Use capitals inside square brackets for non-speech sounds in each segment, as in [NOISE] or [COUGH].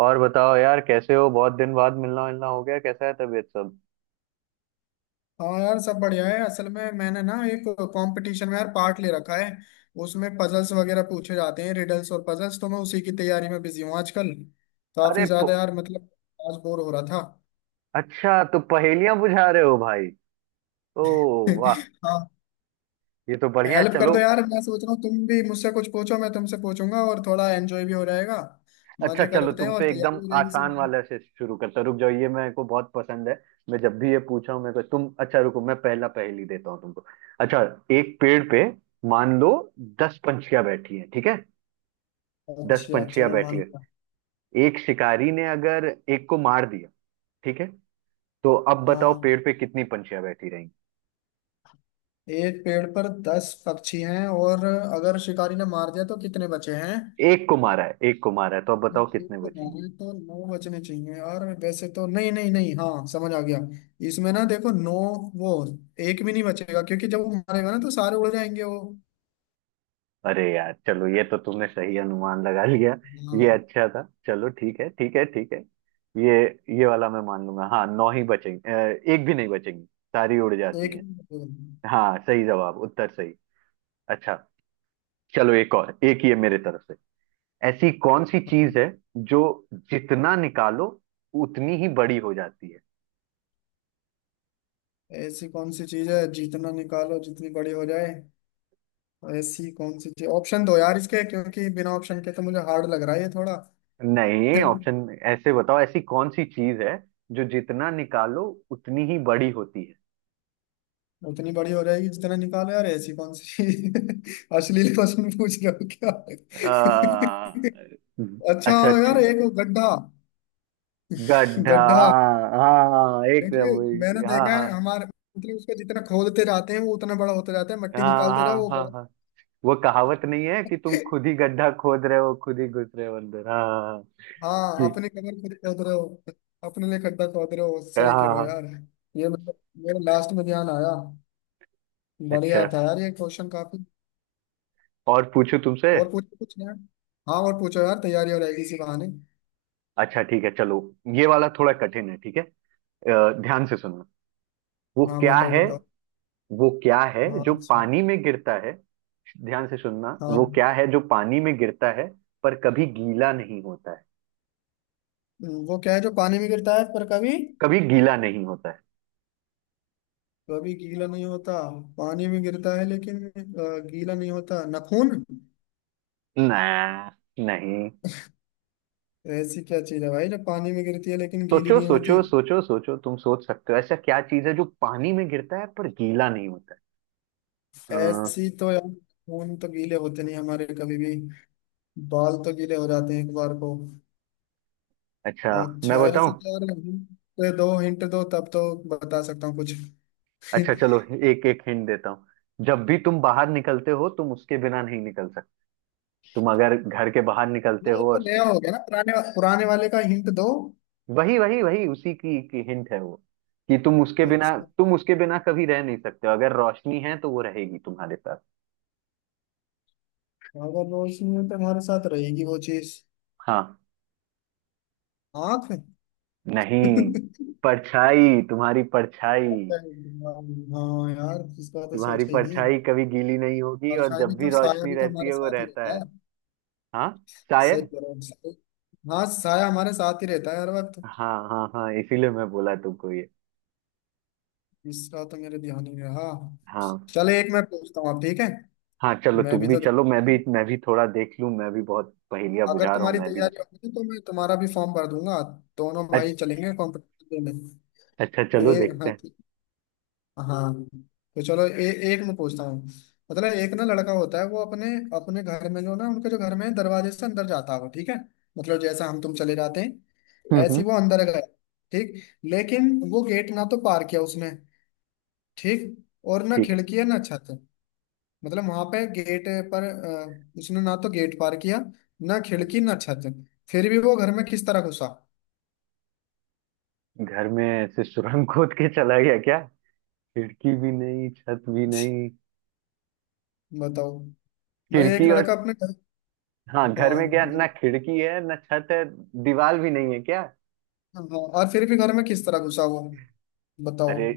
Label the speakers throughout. Speaker 1: और बताओ यार, कैसे हो? बहुत दिन बाद मिलना मिलना हो गया। कैसा है तबीयत सब?
Speaker 2: हाँ यार, सब बढ़िया है। असल में मैंने ना एक कंपटीशन में यार पार्ट ले रखा है। उसमें पजल्स वगैरह पूछे जाते हैं, रिडल्स और पजल्स, तो मैं उसी की तैयारी में बिजी हूँ आजकल। काफी
Speaker 1: अरे प...
Speaker 2: ज्यादा यार, मतलब आज बोर हो रहा था।
Speaker 1: अच्छा, तो पहेलियां बुझा रहे हो भाई? ओ, वाह!
Speaker 2: [LAUGHS] हाँ।
Speaker 1: ये तो बढ़िया है,
Speaker 2: हेल्प कर
Speaker 1: चलो।
Speaker 2: दो यार, मैं सोच रहा हूँ तुम भी मुझसे कुछ पूछो, मैं तुमसे पूछूंगा और थोड़ा एंजॉय भी हो जाएगा।
Speaker 1: अच्छा
Speaker 2: मजे
Speaker 1: चलो,
Speaker 2: करते हैं और
Speaker 1: तुमसे एकदम
Speaker 2: तैयारी हो जाएगी इसी
Speaker 1: आसान
Speaker 2: बहाने।
Speaker 1: वाले से शुरू करता हूं। रुक जाओ, ये मेरे को बहुत पसंद है। मैं जब भी ये पूछा हूं मेरे को, तुम अच्छा रुको, मैं पहला पहेली देता हूँ तुमको। अच्छा, एक पेड़ पे मान लो 10 पंछियां बैठी हैं, ठीक है? दस
Speaker 2: अच्छा
Speaker 1: पंछियां
Speaker 2: चलो,
Speaker 1: बैठी
Speaker 2: मान
Speaker 1: हैं।
Speaker 2: लिया।
Speaker 1: एक शिकारी ने अगर एक को मार दिया, ठीक है? तो अब बताओ
Speaker 2: हाँ,
Speaker 1: पेड़ पे कितनी पंछियां बैठी?
Speaker 2: एक पेड़ पर 10 पक्षी हैं और अगर शिकारी ने मार दिया तो कितने बचे हैं?
Speaker 1: एक को मारा है, एक को मारा है, तो अब बताओ कितने बचेंगे?
Speaker 2: ये तो नौ बचने चाहिए यार वैसे तो। नहीं नहीं नहीं, हाँ समझ आ गया। इसमें ना देखो, नौ वो एक भी नहीं बचेगा, क्योंकि जब वो मारेगा ना तो सारे उड़ जाएंगे वो।
Speaker 1: अरे यार, चलो, ये तो तुमने सही अनुमान लगा लिया। ये
Speaker 2: हाँ,
Speaker 1: अच्छा था। चलो, ठीक है ठीक है ठीक है। ये ये वाला मैं मान लूंगा। हाँ, नौ ही बचेंगे। एक भी नहीं बचेंगी, सारी उड़
Speaker 2: तो
Speaker 1: जाती
Speaker 2: एक
Speaker 1: हैं।
Speaker 2: भी नहीं
Speaker 1: हाँ, सही जवाब, उत्तर सही। अच्छा चलो, एक और, एक ये मेरे तरफ से। ऐसी कौन सी चीज है
Speaker 2: बचेगा।
Speaker 1: जो जितना निकालो उतनी ही बड़ी हो जाती है?
Speaker 2: ऐसी कौन सी चीज है जितना निकालो जितनी बड़ी हो जाए? ऐसी कौन सी चीज, ऑप्शन दो यार इसके, क्योंकि बिना ऑप्शन के तो मुझे हार्ड लग रहा है ये थोड़ा।
Speaker 1: नहीं, ऑप्शन
Speaker 2: [LAUGHS]
Speaker 1: ऐसे बताओ, ऐसी कौन सी चीज है जो जितना निकालो उतनी ही बड़ी होती है?
Speaker 2: उतनी बड़ी हो जाएगी जितना निकालो, यार ऐसी कौन सी चीज? [LAUGHS] अश्लील क्वेश्चन पूछ रहे हो क्या?
Speaker 1: आ,
Speaker 2: [LAUGHS] अच्छा
Speaker 1: अच्छा अच्छा,
Speaker 2: यार, एक गड्ढा।
Speaker 1: गड्ढा।
Speaker 2: गड्ढा
Speaker 1: हाँ हाँ हाँ, हाँ, एक।
Speaker 2: देखिए, मैंने
Speaker 1: हाँ
Speaker 2: देखा है
Speaker 1: हाँ
Speaker 2: हमारे, मतलब उसको जितना खोदते जाते हैं वो उतना बड़ा होता जाता है, मट्टी
Speaker 1: हाँ
Speaker 2: निकालते जाओ
Speaker 1: हाँ।
Speaker 2: वो
Speaker 1: हाँ
Speaker 2: बड़ा।
Speaker 1: हाँ, वो कहावत नहीं है कि तुम खुद ही गड्ढा खोद रहे हो, खुद ही घुस रहे हो अंदर। हाँ हाँ हाँ,
Speaker 2: हाँ,
Speaker 1: ठीक
Speaker 2: अपने कमर खुद खोद रहे हो, अपने लिए खड्डा खोद रहे हो,
Speaker 1: है,
Speaker 2: सही कह
Speaker 1: हाँ
Speaker 2: रहे हो
Speaker 1: हाँ।
Speaker 2: यार। ये मतलब मेरे लास्ट में ध्यान आया। बढ़िया
Speaker 1: अच्छा,
Speaker 2: था यार ये क्वेश्चन काफी।
Speaker 1: और पूछूं तुमसे?
Speaker 2: और पूछो कुछ यार। हाँ, और पूछो यार, तैयारी हो जाएगी इसी बहाने।
Speaker 1: अच्छा ठीक है चलो, ये वाला थोड़ा कठिन है, ठीक है। ध्यान से सुनना। वो
Speaker 2: हाँ
Speaker 1: क्या
Speaker 2: बताओ
Speaker 1: है?
Speaker 2: बताओ।
Speaker 1: वो क्या है
Speaker 2: हाँ,
Speaker 1: जो
Speaker 2: अच्छा।
Speaker 1: पानी में गिरता है? ध्यान से सुनना, वो
Speaker 2: हाँ।
Speaker 1: क्या है जो पानी में गिरता है पर कभी गीला नहीं होता है?
Speaker 2: वो क्या है जो पानी में गिरता है पर कभी
Speaker 1: कभी गीला नहीं होता है।
Speaker 2: कभी गीला नहीं होता? पानी में गिरता है लेकिन गीला नहीं होता। नाखून?
Speaker 1: ना, नहीं।
Speaker 2: ऐसी क्या चीज है भाई जो पानी में गिरती है लेकिन गीली
Speaker 1: सोचो
Speaker 2: नहीं
Speaker 1: सोचो
Speaker 2: होती?
Speaker 1: सोचो सोचो, तुम सोच सकते हो ऐसा क्या चीज है जो पानी में गिरता है पर गीला नहीं होता है? अ,
Speaker 2: ऐसी तो यार, खून तो गीले होते नहीं हमारे कभी भी। बाल तो गीले हो जाते हैं एक बार को।
Speaker 1: अच्छा,
Speaker 2: अच्छा,
Speaker 1: मैं बताऊं?
Speaker 2: ऐसा तो यार, hint दो, हिंट दो, तब तो बता सकता हूँ कुछ। [LAUGHS]
Speaker 1: अच्छा चलो, एक एक हिंट देता हूँ। जब भी तुम बाहर निकलते हो, तुम उसके बिना नहीं निकल सकते। तुम अगर घर के बाहर निकलते
Speaker 2: नहीं, अब
Speaker 1: हो
Speaker 2: तो
Speaker 1: और
Speaker 2: नया हो गया ना, पुराने पुराने वाले का हिंट दो।
Speaker 1: वही वही वही उसी की हिंट है वो। कि तुम उसके बिना,
Speaker 2: अच्छा,
Speaker 1: कभी रह नहीं सकते हो। अगर रोशनी है तो वो रहेगी तुम्हारे साथ।
Speaker 2: अगर रोशनी है तो हमारे साथ रहेगी वो चीज?
Speaker 1: हाँ,
Speaker 2: आँख?
Speaker 1: नहीं,
Speaker 2: [LAUGHS]
Speaker 1: परछाई, तुम्हारी परछाई।
Speaker 2: हाँ हाँ, यार इस बात तो
Speaker 1: तुम्हारी
Speaker 2: सोचा ही नहीं।
Speaker 1: परछाई कभी गीली नहीं होगी,
Speaker 2: और
Speaker 1: और
Speaker 2: साया भी
Speaker 1: जब भी
Speaker 2: तो,
Speaker 1: रोशनी रहती
Speaker 2: हमारे
Speaker 1: है वो
Speaker 2: साथ ही
Speaker 1: रहता है।
Speaker 2: रहता है।
Speaker 1: हाँ,
Speaker 2: सही
Speaker 1: शायद।
Speaker 2: कह रहे हो, सही। हाँ, साया हमारे साथ ही रहता है हर वक्त।
Speaker 1: हाँ हाँ हाँ, इसीलिए मैं बोला तुमको ये।
Speaker 2: इसका तो मेरे ध्यान ही नहीं रहा।
Speaker 1: हाँ,
Speaker 2: चले, एक मैं पूछता हूँ आप, ठीक है?
Speaker 1: हाँ चलो,
Speaker 2: मैं
Speaker 1: तुम
Speaker 2: भी
Speaker 1: भी
Speaker 2: तो
Speaker 1: चलो, मैं
Speaker 2: देखता
Speaker 1: भी,
Speaker 2: हूँ।
Speaker 1: थोड़ा देख लूं। मैं भी बहुत पहेलियां
Speaker 2: अगर
Speaker 1: बुझा रहा हूँ
Speaker 2: तुम्हारी
Speaker 1: मैं भी।
Speaker 2: तैयारी होगी तो मैं तुम्हारा भी फॉर्म भर दूंगा, दोनों भाई
Speaker 1: अच्छ-
Speaker 2: चलेंगे कॉम्पिटिशन में।
Speaker 1: अच्छा चलो,
Speaker 2: ए,
Speaker 1: देखते
Speaker 2: हाँ।
Speaker 1: हैं।
Speaker 2: हाँ, तो चलो। एक मैं पूछता हूँ, मतलब एक ना लड़का होता है, वो अपने अपने घर में जो, ना उनके जो घर में है, दरवाजे से अंदर जाता हो, ठीक है? मतलब जैसा हम तुम चले जाते
Speaker 1: हम्म,
Speaker 2: हैं, ऐसे ही वो अंदर गया, ठीक। लेकिन वो गेट ना तो पार किया उसने, ठीक। और ना
Speaker 1: ठीक
Speaker 2: खिड़की है ना छत। मतलब वहां पे गेट पर उसने ना तो गेट पार किया, ना
Speaker 1: है।
Speaker 2: खिड़की ना छत। फिर भी वो घर में किस तरह घुसा?
Speaker 1: घर में ऐसे सुरंग खोद के चला गया क्या? खिड़की भी नहीं, छत भी नहीं?
Speaker 2: [LAUGHS] बताओ, मतलब एक
Speaker 1: खिड़की, और
Speaker 2: लड़का अपने घर।
Speaker 1: हाँ, घर में क्या
Speaker 2: हाँ
Speaker 1: ना खिड़की है ना छत है? दीवार भी नहीं है क्या?
Speaker 2: हाँ, और फिर भी घर में किस तरह घुसा वो? बताओ।
Speaker 1: अरे,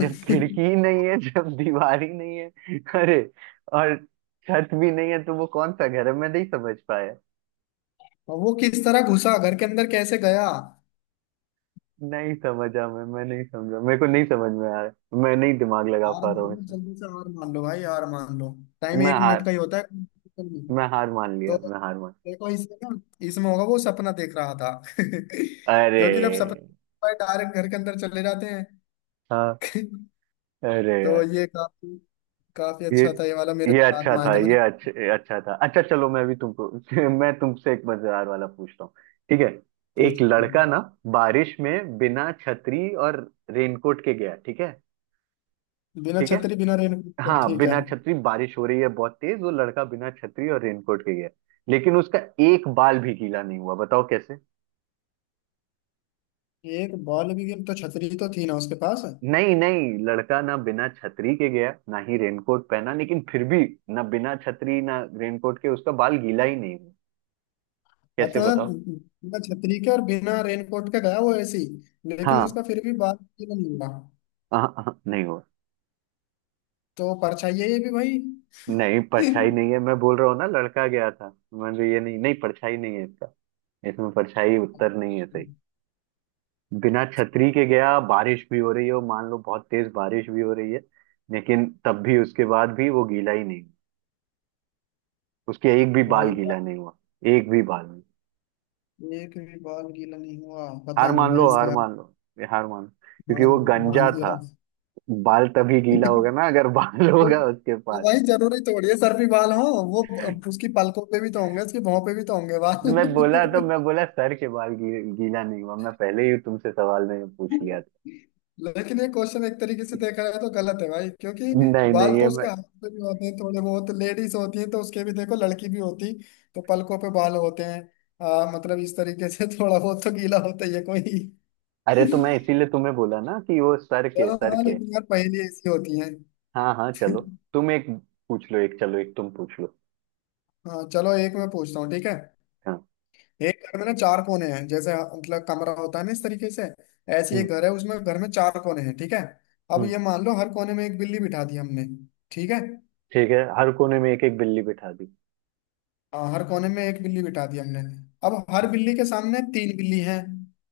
Speaker 1: जब खिड़की ही नहीं है, जब दीवार ही नहीं है, अरे, और छत भी नहीं है, तो वो कौन सा घर है? मैं नहीं समझ पाया।
Speaker 2: और वो किस तरह घुसा घर के अंदर, कैसे गया?
Speaker 1: नहीं समझा, मैं नहीं समझा, मेरे को नहीं समझ में आ रहा, मैं नहीं दिमाग लगा
Speaker 2: हार
Speaker 1: पा रहा
Speaker 2: मान
Speaker 1: हूँ
Speaker 2: लो
Speaker 1: इसमें।
Speaker 2: जल्दी से, हार मान लो भाई, हार मान लो। टाइम
Speaker 1: मैं
Speaker 2: एक
Speaker 1: हार
Speaker 2: मिनट का ही होता है।
Speaker 1: मैं हार मान
Speaker 2: तो
Speaker 1: लिया, मैं हार मान।
Speaker 2: देखो इसमें ना, इसमें होगा वो सपना देख रहा था, [LAUGHS]
Speaker 1: अरे,
Speaker 2: क्योंकि जब सपना डायरेक्ट घर के अंदर चले जाते हैं।
Speaker 1: हाँ, अरे
Speaker 2: [LAUGHS] तो
Speaker 1: यार,
Speaker 2: ये काफी, काफी
Speaker 1: ये
Speaker 2: अच्छा था, ये वाला मेरे
Speaker 1: ये
Speaker 2: दिमाग
Speaker 1: अच्छा
Speaker 2: में आया
Speaker 1: था,
Speaker 2: था। मैंने
Speaker 1: ये अच्छा अच्छा था। अच्छा चलो, मैं भी तुमको [LAUGHS] मैं तुमसे एक मजेदार वाला पूछता हूँ, ठीक है? एक
Speaker 2: पूछा,
Speaker 1: लड़का ना बारिश में बिना छतरी और रेनकोट के गया, ठीक है?
Speaker 2: बिना
Speaker 1: ठीक है,
Speaker 2: छतरी बिना रेनकोट के,
Speaker 1: हाँ,
Speaker 2: ठीक है।
Speaker 1: बिना छतरी, बारिश हो रही है बहुत तेज, वो लड़का बिना छतरी और रेनकोट के गया, लेकिन उसका एक बाल भी गीला नहीं हुआ। बताओ कैसे?
Speaker 2: एक बॉल भी गिर, तो छतरी तो थी ना उसके पास?
Speaker 1: नहीं नहीं, लड़का ना बिना छतरी के गया, ना ही रेनकोट पहना, लेकिन फिर भी, ना बिना छतरी ना रेनकोट के, उसका बाल गीला ही नहीं हुआ। कैसे
Speaker 2: अच्छा,
Speaker 1: बताओ?
Speaker 2: बिना छतरी के और बिना रेनकोट के गया वो ऐसे ही, लेकिन
Speaker 1: हाँ
Speaker 2: उसका फिर भी बाल गीला नहीं हुआ।
Speaker 1: हाँ, हाँ, नहीं हुआ।
Speaker 2: तो परछाई है ये भी भाई।
Speaker 1: नहीं, परछाई नहीं
Speaker 2: [LAUGHS]
Speaker 1: है, मैं बोल रहा हूँ ना, लड़का गया था। मैं तो ये नहीं, नहीं परछाई नहीं है इसका। इसमें परछाई उत्तर नहीं है सही। बिना छतरी के गया, बारिश भी हो रही हो मान लो, बहुत तेज बारिश भी हो रही है, लेकिन तब भी, उसके बाद भी, वो गीला ही नहीं। उसके एक भी
Speaker 2: भाई
Speaker 1: बाल
Speaker 2: भाई,
Speaker 1: गीला नहीं हुआ। एक भी बाल नहीं।
Speaker 2: एक भी बाल गीला नहीं हुआ, पता
Speaker 1: हार
Speaker 2: नहीं
Speaker 1: मान
Speaker 2: भाई
Speaker 1: लो, हार
Speaker 2: इसका।
Speaker 1: मान लो, ये हार मान लो।
Speaker 2: मान
Speaker 1: क्योंकि वो
Speaker 2: मान
Speaker 1: गंजा था।
Speaker 2: गया।
Speaker 1: बाल तभी गीला होगा
Speaker 2: [LAUGHS]
Speaker 1: ना अगर बाल [LAUGHS]
Speaker 2: तो
Speaker 1: होगा उसके
Speaker 2: ये
Speaker 1: पास।
Speaker 2: भाई जरूरी थोड़ी है सर पे बाल हो, वो उसकी पलकों पे भी तो होंगे, उसकी भौं पे भी तो होंगे
Speaker 1: मैं बोला, तो
Speaker 2: बाल।
Speaker 1: मैं
Speaker 2: [LAUGHS]
Speaker 1: बोला सर के बाल गीला नहीं हुआ, मैं पहले ही तुमसे सवाल मैंने पूछ लिया था।
Speaker 2: लेकिन ये क्वेश्चन एक तरीके से देखा जाए तो गलत है भाई, क्योंकि
Speaker 1: नहीं
Speaker 2: बाल
Speaker 1: नहीं
Speaker 2: तो
Speaker 1: ये
Speaker 2: उसके
Speaker 1: मैं
Speaker 2: हाथ पे भी होते हैं थोड़े बहुत, लेडीज होती हैं तो उसके भी देखो, लड़की भी होती तो पलकों पे बाल होते हैं। मतलब इस तरीके से [LAUGHS] थोड़ा बहुत तो गीला होता ही है कोई।
Speaker 1: अरे, तो मैं इसीलिए तुम्हें बोला ना कि वो सर के,
Speaker 2: चलो
Speaker 1: सर
Speaker 2: हाँ,
Speaker 1: के।
Speaker 2: लेकिन यार पहेली ऐसी होती है।
Speaker 1: हाँ हाँ चलो, तुम एक पूछ लो, एक चलो, एक तुम पूछ लो।
Speaker 2: हाँ चलो, एक मैं पूछता हूँ, ठीक है?
Speaker 1: हाँ।
Speaker 2: एक घर में ना चार कोने हैं, जैसे मतलब कमरा होता है ना, इस तरीके से। ऐसे एक
Speaker 1: हम्म
Speaker 2: घर है, उसमें घर में चार कोने हैं, ठीक है। अब
Speaker 1: हम्म,
Speaker 2: ये मान लो हर कोने में एक बिल्ली बिठा दी हमने, ठीक है।
Speaker 1: ठीक है, हर कोने में एक एक बिल्ली बिठा दी।
Speaker 2: हाँ, हर कोने में एक बिल्ली बिठा दी हमने। अब हर बिल्ली के सामने तीन बिल्ली हैं,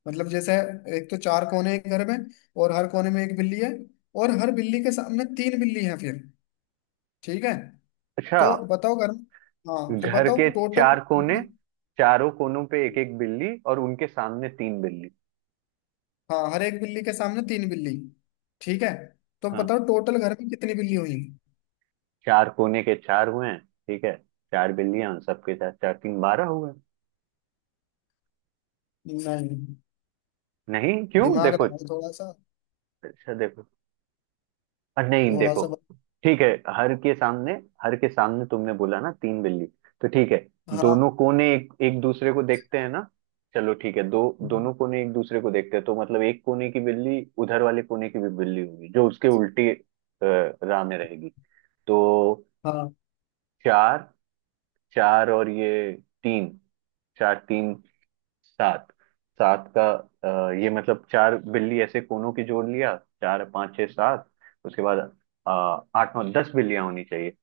Speaker 2: मतलब जैसे, एक तो चार कोने हैं घर में और हर कोने में एक बिल्ली है, और हर बिल्ली के सामने तीन बिल्ली हैं फिर, ठीक है।
Speaker 1: अच्छा,
Speaker 2: तो बताओ घर में, हाँ, तो
Speaker 1: घर के
Speaker 2: बताओ टोटल
Speaker 1: चार कोने,
Speaker 2: कितना?
Speaker 1: चारों कोनों पे एक एक बिल्ली, और उनके सामने तीन बिल्ली।
Speaker 2: हाँ, हर एक बिल्ली के सामने तीन बिल्ली, ठीक है। तो
Speaker 1: हाँ,
Speaker 2: बताओ टोटल घर में कितनी बिल्ली हुई?
Speaker 1: चार कोने के चार हुए हैं, ठीक है, चार बिल्लियां सबके साथ, चार तीन 12 हुए हैं।
Speaker 2: नहीं,
Speaker 1: नहीं क्यों,
Speaker 2: दिमाग
Speaker 1: देखो
Speaker 2: लगाओ थोड़ा सा।
Speaker 1: अच्छा, देखो, नहीं
Speaker 2: थोड़ा
Speaker 1: देखो,
Speaker 2: सा बत-
Speaker 1: ठीक है, हर के सामने, हर के सामने तुमने बोला ना तीन बिल्ली, तो ठीक है,
Speaker 2: हाँ
Speaker 1: दोनों कोने एक एक दूसरे को देखते हैं ना। चलो ठीक है, दो दोनों कोने एक दूसरे को देखते हैं, तो मतलब एक कोने की बिल्ली उधर वाले कोने की भी बिल्ली होगी जो उसके उल्टी राह में रहेगी। तो
Speaker 2: हाँ।
Speaker 1: चार, चार और ये तीन, चार तीन सात, सात का ये मतलब चार बिल्ली ऐसे कोनों की जोड़ लिया, चार पाँच छः सात, उसके बाद अ, आठ नौ 10 बिल्लियां होनी चाहिए।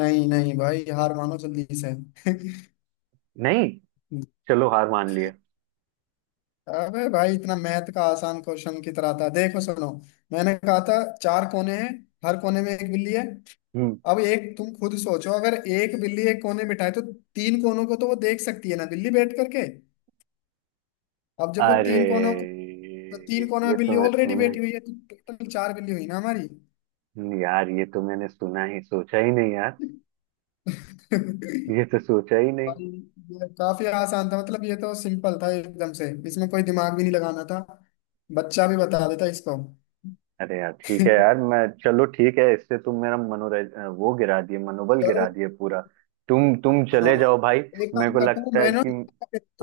Speaker 2: नहीं नहीं भाई, हार मानो जल्दी से।
Speaker 1: नहीं, चलो हार मान लिए।
Speaker 2: अबे भाई, इतना मैथ का आसान क्वेश्चन की तरह था, देखो सुनो। मैंने कहा था, चार कोने हैं, हर कोने में एक बिल्ली है।
Speaker 1: हम्म,
Speaker 2: अब एक तुम खुद सोचो, अगर एक बिल्ली एक कोने बिठाए तो तीन कोनों को तो वो देख सकती है ना बिल्ली बैठ करके। अब जब वो
Speaker 1: अरे
Speaker 2: तीन कोनों को, तो तीन कोनों में
Speaker 1: ये
Speaker 2: बिल्ली
Speaker 1: तो मैं
Speaker 2: ऑलरेडी
Speaker 1: सुना ही,
Speaker 2: बैठी हुई है, तो टोटल चार बिल्ली हुई ना हमारी।
Speaker 1: यार ये तो मैंने सुना ही, सोचा ही नहीं यार, ये तो सोचा ही नहीं।
Speaker 2: भाई ये काफी आसान था, मतलब ये तो सिंपल था एकदम से, इसमें कोई दिमाग भी नहीं लगाना था, बच्चा भी बता देता इसको।
Speaker 1: अरे यार ठीक है यार,
Speaker 2: [LAUGHS]
Speaker 1: मैं, चलो ठीक है, इससे तुम मेरा मनोरंज वो गिरा दिए, मनोबल
Speaker 2: चलो
Speaker 1: गिरा दिए पूरा। तुम
Speaker 2: हाँ,
Speaker 1: चले जाओ भाई।
Speaker 2: एक
Speaker 1: मेरे
Speaker 2: काम
Speaker 1: को
Speaker 2: करता हूँ
Speaker 1: लगता है
Speaker 2: मैं ना,
Speaker 1: कि,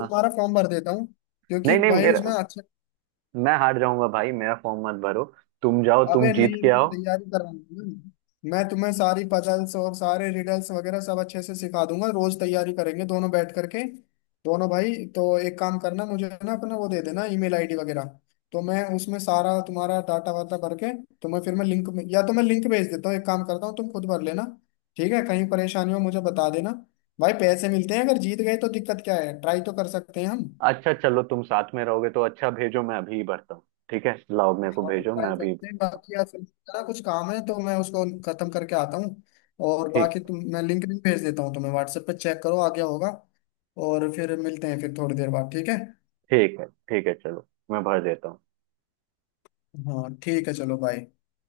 Speaker 1: हाँ,
Speaker 2: फॉर्म भर देता हूँ, क्योंकि
Speaker 1: नहीं नहीं
Speaker 2: भाई
Speaker 1: मेरा
Speaker 2: उसमें अच्छा।
Speaker 1: मैं हार जाऊंगा भाई, मेरा फॉर्म मत भरो। तुम जाओ, तुम
Speaker 2: अबे
Speaker 1: जीत
Speaker 2: नहीं,
Speaker 1: के
Speaker 2: मैं
Speaker 1: आओ।
Speaker 2: तैयारी कर रहा हूँ, मैं तुम्हें सारी पजल्स और सारे रिडल्स वगैरह सब अच्छे से सिखा दूंगा, रोज तैयारी करेंगे दोनों बैठ करके, दोनों भाई। तो एक काम करना, मुझे ना अपना वो दे देना, ईमेल आईडी वगैरह, तो मैं उसमें सारा तुम्हारा डाटा वाटा भर के तुम्हें फिर, मैं लिंक में, या तो मैं लिंक भेज देता हूँ, एक काम करता हूँ, तुम खुद भर लेना, ठीक है? कहीं परेशानी हो मुझे बता देना। भाई पैसे मिलते हैं अगर जीत गए तो, दिक्कत क्या है, ट्राई तो कर सकते हैं हम।
Speaker 1: अच्छा चलो, तुम साथ में रहोगे तो अच्छा, भेजो, मैं अभी ही भरता हूँ। ठीक है, लाओ, मेरे को
Speaker 2: हाँ,
Speaker 1: भेजो, मैं
Speaker 2: ट्राई
Speaker 1: अभी,
Speaker 2: करते हैं। बाकी यार, फिर मेरा कुछ काम है तो मैं उसको खत्म करके आता हूँ। और
Speaker 1: ठीक,
Speaker 2: बाकी तुम, मैं लिंक भी भेज देता हूँ तुम्हें व्हाट्सएप पे, चेक करो आ गया होगा। और फिर मिलते हैं फिर थोड़ी देर बाद, ठीक है?
Speaker 1: ठीक है, ठीक है चलो, मैं भर देता हूँ।
Speaker 2: हाँ, ठीक है, चलो बाय।